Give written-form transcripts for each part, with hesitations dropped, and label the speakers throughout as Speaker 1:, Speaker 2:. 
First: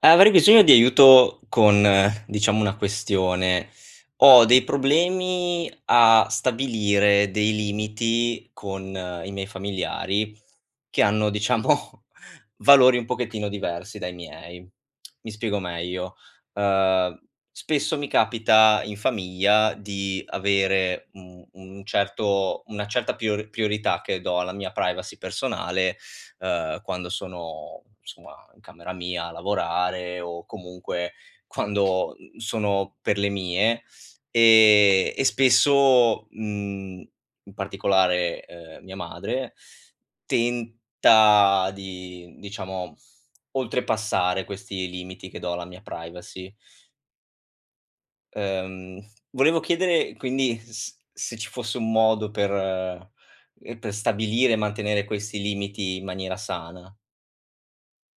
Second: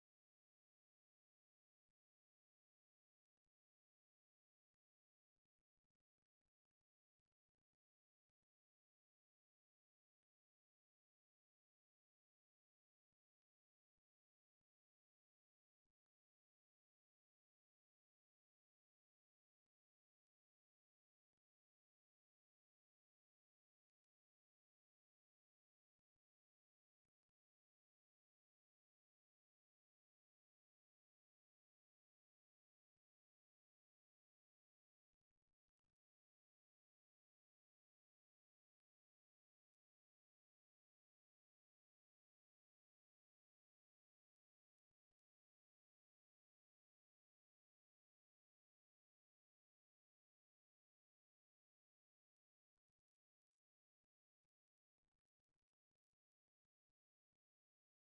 Speaker 1: Avrei bisogno di aiuto con, diciamo, una questione. Ho dei problemi a stabilire dei limiti con i miei familiari che hanno, diciamo, valori un pochettino diversi dai miei. Mi spiego meglio. Ehm, Spesso mi capita in famiglia di avere un certo una certa priorità che do alla mia privacy personale, quando sono insomma in camera mia a lavorare o comunque quando, sono per le mie, e spesso, in particolare, mia madre tenta di, diciamo, oltrepassare questi limiti che do alla mia privacy. Ehm, Volevo chiedere quindi s se ci fosse un modo per, per stabilire e mantenere questi limiti in maniera sana.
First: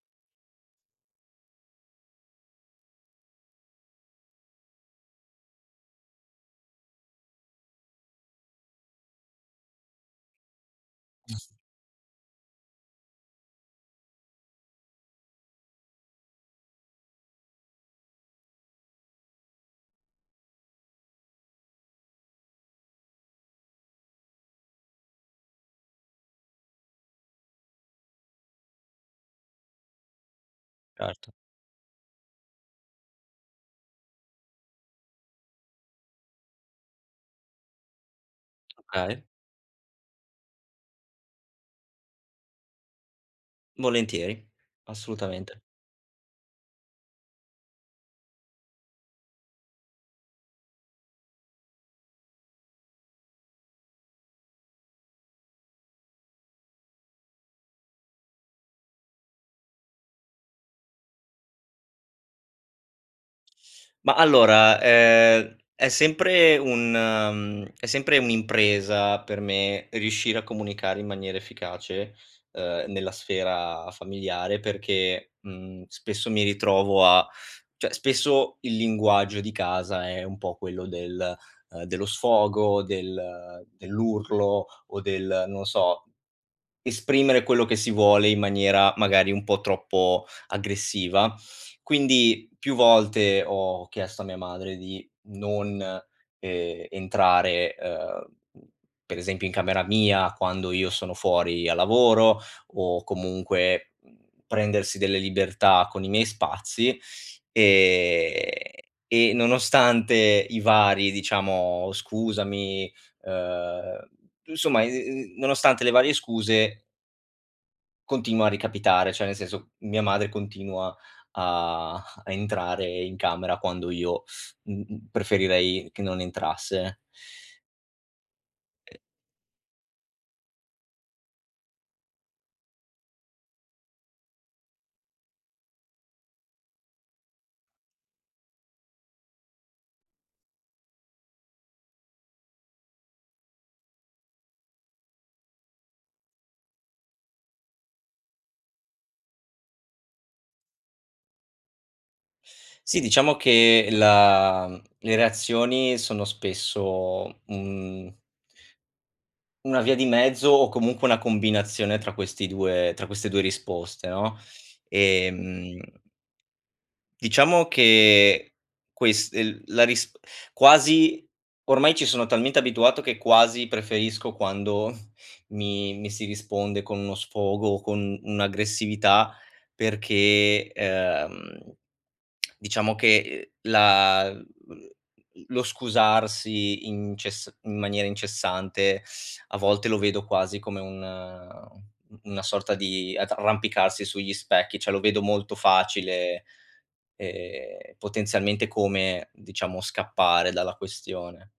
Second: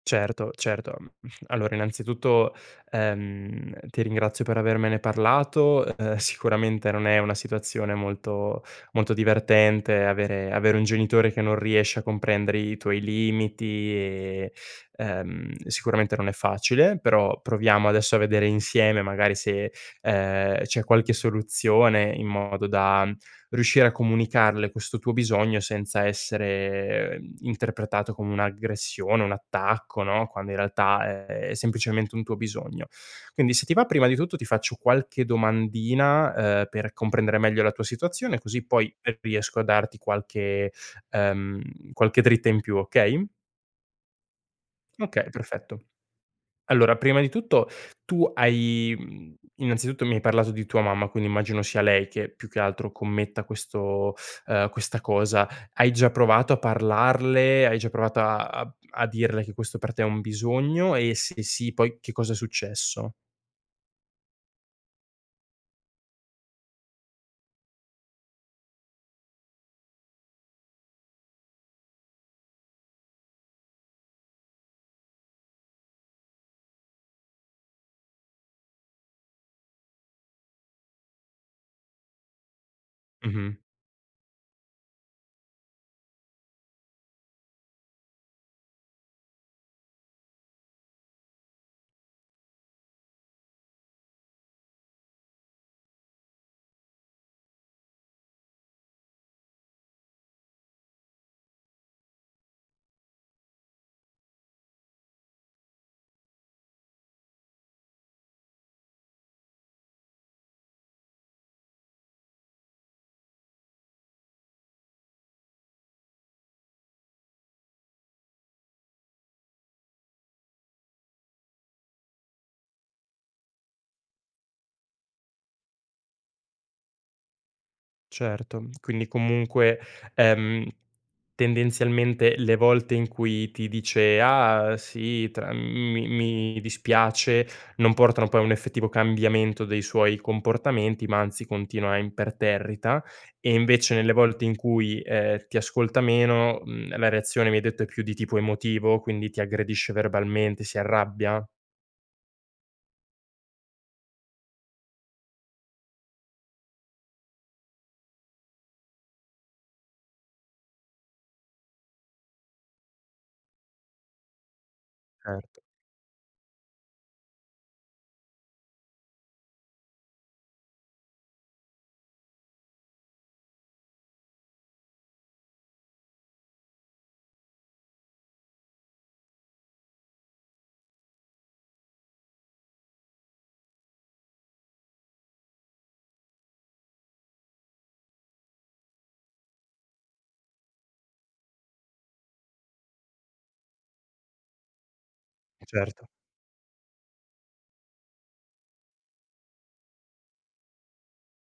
Speaker 2: Certo, certo. Mhmm, allora innanzitutto, ti ringrazio per avermene parlato. Sicuramente non è una situazione molto molto divertente avere un genitore che non riesce a comprendere i tuoi limiti e, sicuramente non è facile, però proviamo adesso a vedere insieme magari se, c'è qualche soluzione in modo da riuscire a comunicarle questo tuo bisogno senza essere, interpretato come un'aggressione, un attacco, no, quando in realtà
Speaker 1: Certo.
Speaker 2: è semplicemente un tuo bisogno. Quindi se ti va, prima di tutto ti faccio qualche domandina, per comprendere meglio la tua situazione, così poi
Speaker 1: Okay,
Speaker 2: riesco a darti qualche dritta in più, okay?
Speaker 1: volentieri,
Speaker 2: Okay,
Speaker 1: assolutamente.
Speaker 2: perfetto. Allora, prima di tutto tu hai innanzitutto mi hai parlato di tua mamma, quindi immagino sia lei che più che altro commetta questo questa cosa. Hai già provato a parlarle? Hai già provato a dirle che questo per te è un bisogno e se sì, poi che cosa è successo?
Speaker 1: Ma allora, è è sempre un'impresa per me riuscire a comunicare in maniera efficace, nella sfera familiare perché, spesso mi ritrovo a, cioè spesso il linguaggio di casa è un po' quello del, dello sfogo,
Speaker 2: Mh-mh,
Speaker 1: dell'urlo o del, non so, esprimere quello che si vuole in maniera magari un po' troppo aggressiva. Quindi più volte ho chiesto a mia madre di non, entrare, per esempio in camera mia quando io sono fuori a lavoro o comunque, prendersi delle libertà con i miei spazi, ehm, e nonostante i vari, diciamo, "scusami", uhm, insomma, nonostante le varie scuse continua a ricapitare, cioè nel senso, mia madre continua a entrare in camera quando io, preferirei che non entrasse.
Speaker 2: certo. Quindi comunque, ehm Tendenzialmente le volte in cui ti dice: "Ah sì, tra mi mi dispiace", non portano poi a un effettivo cambiamento dei suoi comportamenti, ma anzi continua imperterrita, e invece nelle volte in cui, ti ascolta meno, la reazione mi hai detto è più di tipo emotivo, quindi ti aggredisce verbalmente, si arrabbia?
Speaker 1: Sì, diciamo che le reazioni sono spesso, una via di mezzo o comunque una combinazione tra questi 2 tra queste 2 risposte, no,
Speaker 2: Certo,
Speaker 1: ehm diciamo che ques el la ris quasi ormai ci sono talmente abituato che quasi preferisco quando mi si risponde con uno sfogo o con un'aggressività perché, diciamo che, la l lo scusarsi incess in maniera incessante a volte lo vedo quasi come un u una sorta di arrampicarsi sugli specchi, cioè lo vedo molto
Speaker 2: certo.
Speaker 1: facile, potenzialmente come, diciamo, scappare dalla questione.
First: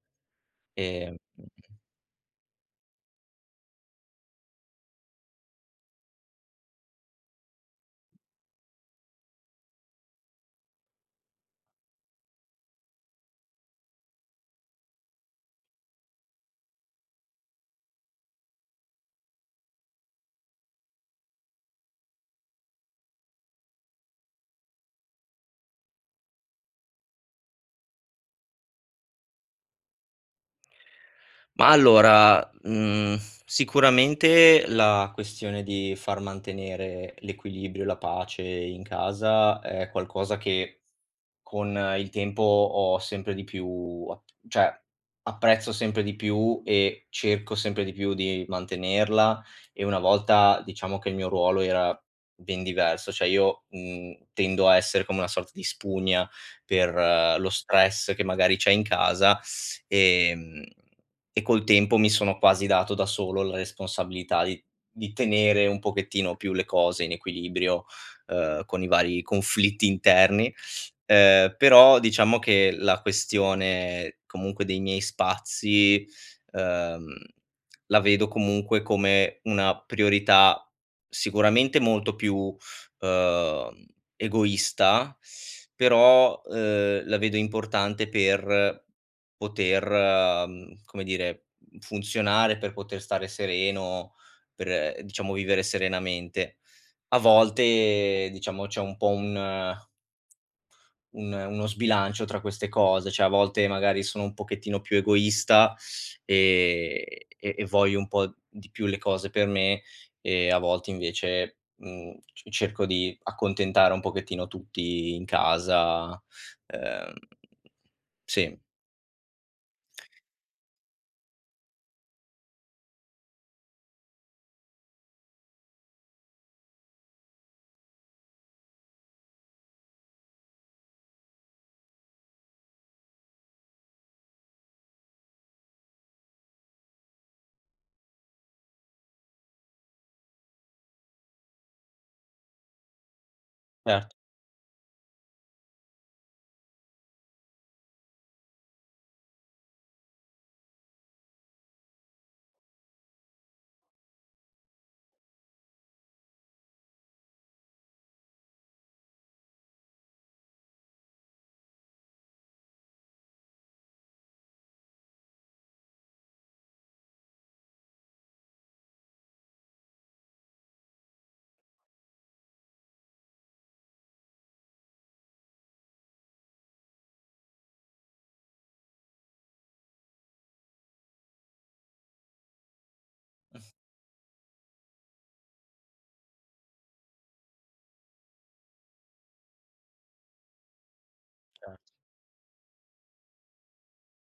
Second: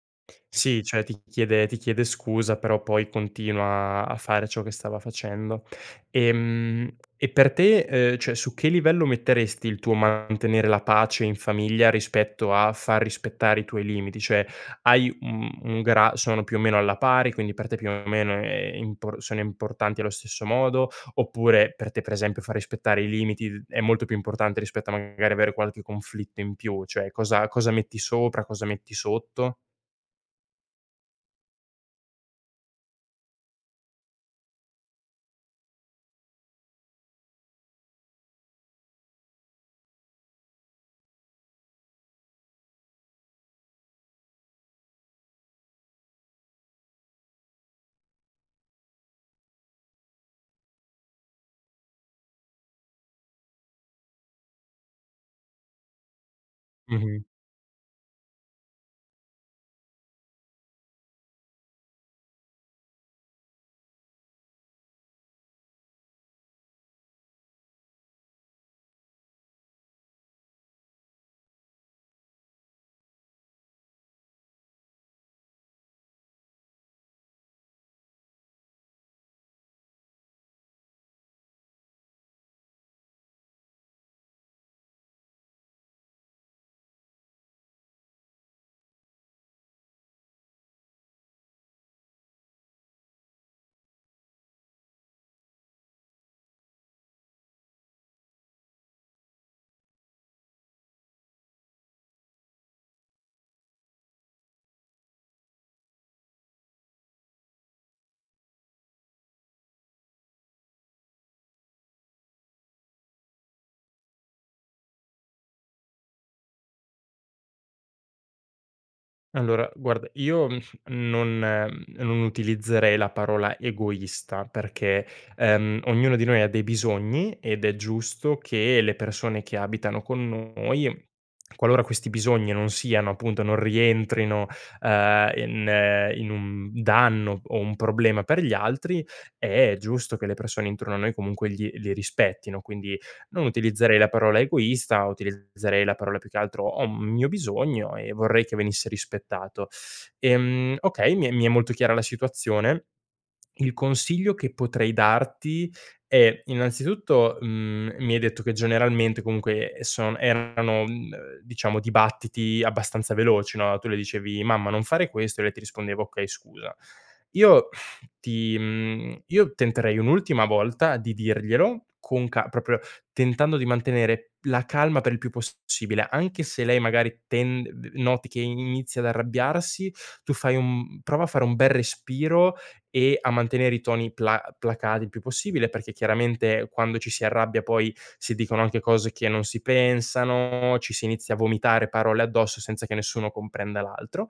Speaker 2: Sì, cioè
Speaker 1: Ehm,
Speaker 2: ti chiede scusa, però poi continua a fare ciò che stava facendo. E per te, cioè su che livello metteresti il tuo mantenere la pace in famiglia rispetto a far rispettare i tuoi limiti? Cioè hai un gra sono più o meno alla pari, quindi per te più o meno è impor sono importanti allo stesso modo, oppure per te per esempio far rispettare i limiti d è molto più importante rispetto a magari avere qualche conflitto in più? Cioè cosa metti sopra, cosa metti sotto?
Speaker 1: ma allora, sicuramente la questione di far mantenere l'equilibrio e la pace in casa è qualcosa che con, il tempo ho sempre di più a, cioè apprezzo sempre di più e cerco sempre di più di mantenerla, e una volta diciamo che il mio ruolo era ben diverso, cioè io, tendo a essere come una sorta di spugna per,
Speaker 2: Mh-mh.
Speaker 1: lo stress che magari c'è in casa, ehm, e col tempo mi sono quasi dato da solo la responsabilità di tenere un pochettino più le cose in equilibrio, con i vari conflitti interni. Però diciamo che la questione comunque dei miei spazi, ehm, la vedo comunque come una priorità sicuramente molto più, ehm, egoista, però, la vedo importante per poter, come dire, funzionare, per poter stare sereno, per, diciamo vivere serenamente. A volte diciamo c'è un po' un uno sbilancio tra queste cose, cioè a volte magari sono un pochettino più egoista, ehm, e voglio un po' di più le cose per me, e a volte invece, mhmm, c cerco di accontentare un pochettino tutti in casa, ehm sì,
Speaker 2: Allora, guarda, io, non utilizzerei la parola egoista perché, ognuno di noi ha dei bisogni ed è giusto che le persone che abitano con noi qualora questi bisogni non siano appunto non rientrino, in un danno o un problema per gli altri, è giusto che le persone intorno a noi comunque gli li rispettino. Quindi non utilizzerei la
Speaker 1: certo,
Speaker 2: parola egoista, utilizzerei la parola più che altro: "Ho un mio bisogno e vorrei che venisse rispettato". Okay, mi è molto chiara la situazione. Il consiglio che potrei darti. Innanzitutto, mi hai detto che generalmente comunque son erano, diciamo dibattiti abbastanza veloci, no, tu le dicevi: "Mamma non fare questo" e lei ti rispondeva: "Okay scusa". Io io tenterei un'ultima volta di dirglielo con ca proprio tentando di mantenere la calma per il più possibile, anche se lei magari ten noti che inizia ad arrabbiarsi, tu fai un prova a fare un bel respiro e a
Speaker 1: mh,
Speaker 2: mantenere i toni placati il più possibile, perché chiaramente quando ci si arrabbia poi si dicono anche cose che non si pensano, ci si inizia a vomitare
Speaker 1: certo,
Speaker 2: parole addosso senza che nessuno comprenda l'altro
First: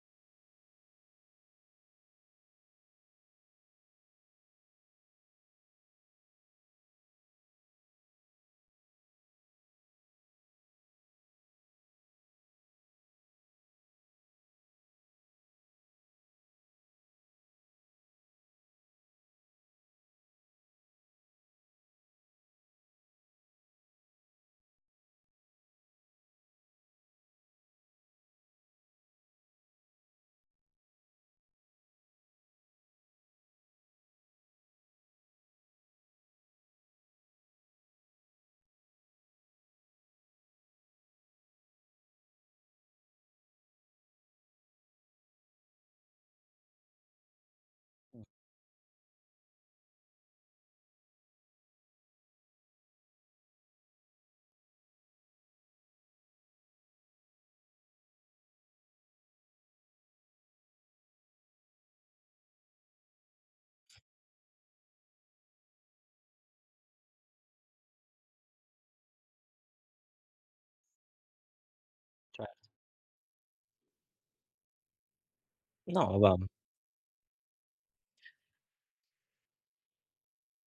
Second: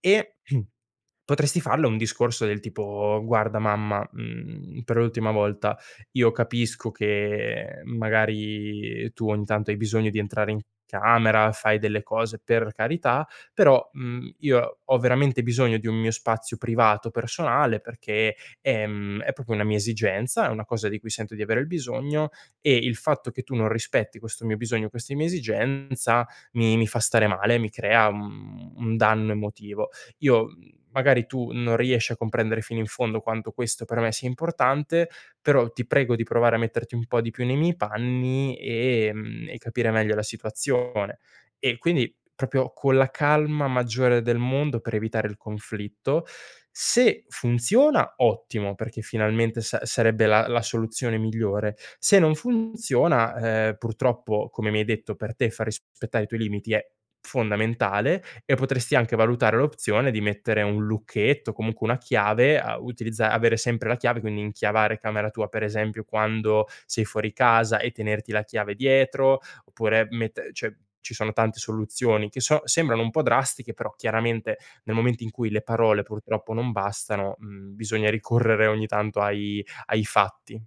Speaker 2: e potresti farle un discorso del tipo: "Guarda mamma, per l'ultima volta io capisco che magari tu ogni tanto hai bisogno di entrare in camera, fai delle cose, per carità, però, io ho veramente bisogno di un mio spazio privato personale perché, è proprio una mia esigenza, è una cosa di cui sento di avere il bisogno e il fatto che tu non rispetti questo mio bisogno, questa mia esigenza mi fa stare male, mi crea un danno emotivo. Io, magari tu non riesci a comprendere fino in fondo quanto questo per me sia importante, però ti prego di provare a metterti un po' di più nei miei panni, e capire meglio la situazione. E quindi proprio con la calma maggiore del mondo per evitare il conflitto. Se funziona, ottimo, perché finalmente sa sarebbe la soluzione migliore. Se non funziona, purtroppo, come mi hai detto, per te far rispettare i tuoi limiti è fondamentale e potresti anche valutare l'opzione di mettere un lucchetto, comunque una chiave, a utilizza avere sempre la chiave, quindi inchiavare camera tua, per esempio, quando sei fuori casa e tenerti la chiave dietro. Oppure mette cioè, ci sono tante soluzioni che
Speaker 1: certo.
Speaker 2: sembrano un po' drastiche, però chiaramente nel momento in cui le parole
Speaker 1: No, va
Speaker 2: purtroppo non bastano, bisogna ricorrere ogni tanto ai fatti.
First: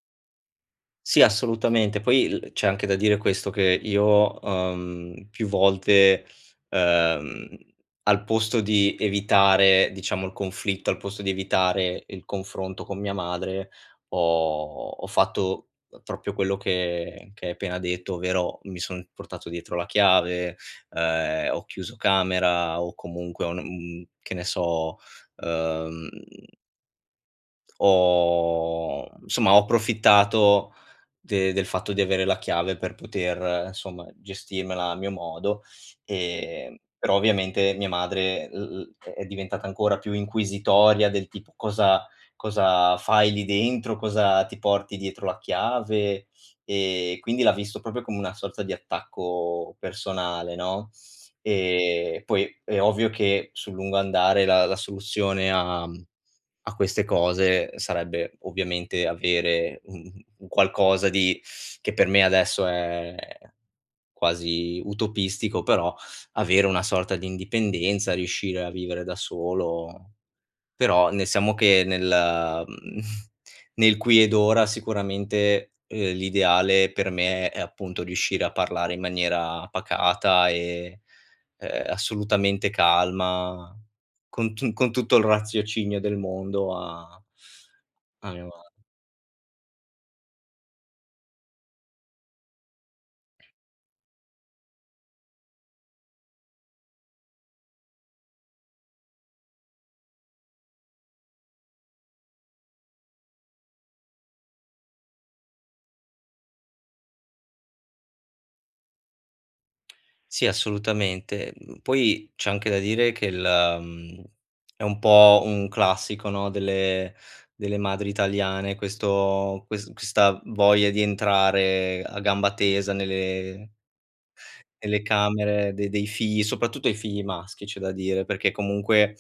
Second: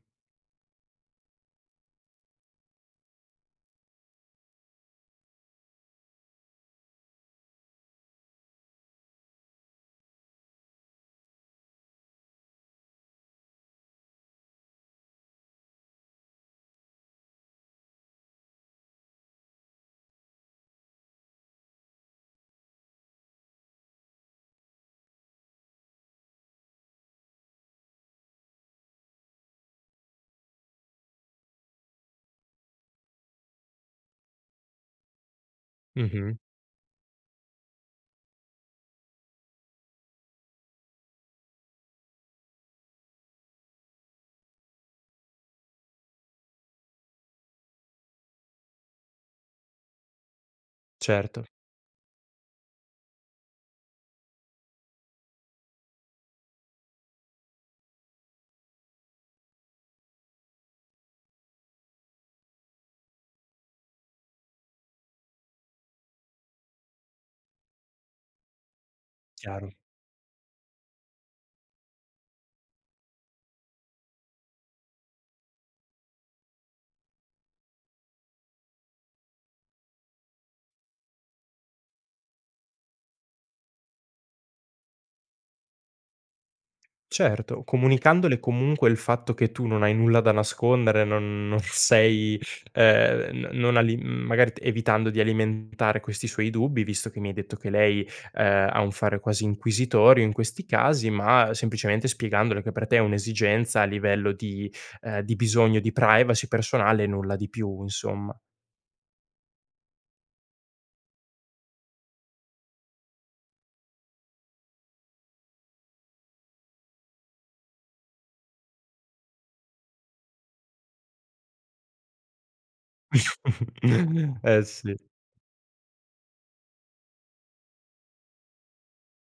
Speaker 1: sì, assolutamente. Poi il c'è anche da dire questo, che io, più volte, ehm, al posto di evitare, diciamo, il conflitto, al posto di evitare il confronto con mia madre, ho ho fatto proprio quello che hai appena detto, ovvero mi son portato dietro la chiave, ho chiuso camera o comunque che ne so, ehm, ho insomma ho approfittato de del fatto di avere la chiave per poter, insomma, gestirmela a mio modo.
Speaker 2: Mh-mh.
Speaker 1: Però ovviamente mia madre l l è diventata ancora più inquisitoria del tipo: "Cosa cosa fai lì dentro? Cosa ti porti dietro la chiave?" Quindi l'ha visto proprio come una sorta di attacco personale, no,
Speaker 2: Certo,
Speaker 1: poi è ovvio che sul lungo andare la soluzione a queste cose sarebbe ovviamente avere un qualcosa di, che per me adesso è quasi utopistico, però avere una sorta di indipendenza, riuscire a vivere da
Speaker 2: chiaro.
Speaker 1: solo. Però ne siamo che nel qui ed ora sicuramente, l'ideale per me è appunto riuscire a parlare in maniera pacata e, assolutamente calma, con tutto il raziocinio del mondo a,
Speaker 2: Certo,
Speaker 1: a
Speaker 2: comunicandole
Speaker 1: mia ma
Speaker 2: comunque il fatto che tu non hai nulla da nascondere, non sei n non ali magari t evitando di alimentare questi suoi dubbi, visto che mi hai detto che lei, ha un fare quasi inquisitorio in questi casi, ma semplicemente spiegandole che per te è un'esigenza a livello di di bisogno di privacy personale e nulla di più, insomma.
Speaker 1: sì, assolutamente. Mhmm, Poi c'è anche da dire che mhmm, è un po' un classico, no, delle madri italiane questo, questa voglia di entrare a gamba tesa nelle
Speaker 2: Eh sì.
Speaker 1: telecamere de dei figli, soprattutto i figli maschi c'è da dire, perché comunque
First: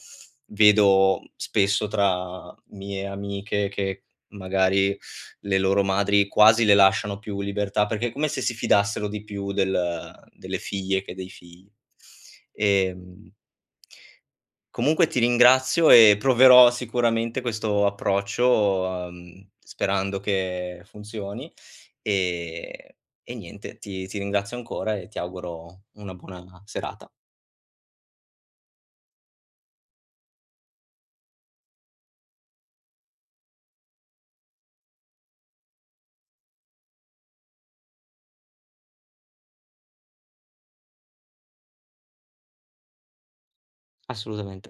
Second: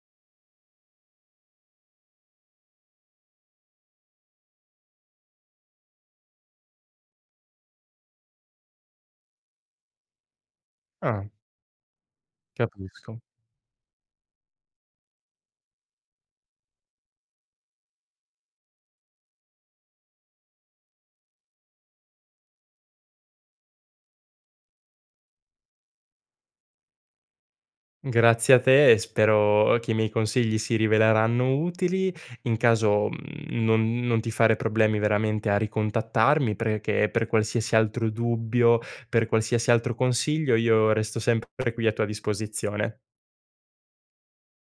Speaker 1: vedo spesso tra mie amiche che magari le loro madri quasi le lasciano più libertà, perché è come se si fidassero di più delle figlie che
Speaker 2: Ah,
Speaker 1: dei figli.
Speaker 2: capisco.
Speaker 1: Ehm Comunque ti ringrazio e proverò sicuramente questo approccio, sperando che funzioni, ehm, e niente, ti ringrazio ancora e ti auguro una buona serata.
Speaker 2: Grazie a te e spero che i miei consigli si riveleranno utili. In caso, non ti fare problemi veramente a ricontattarmi, perché per qualsiasi altro dubbio, per qualsiasi altro consiglio, io resto sempre qui a tua disposizione.
Speaker 1: Assolutamente.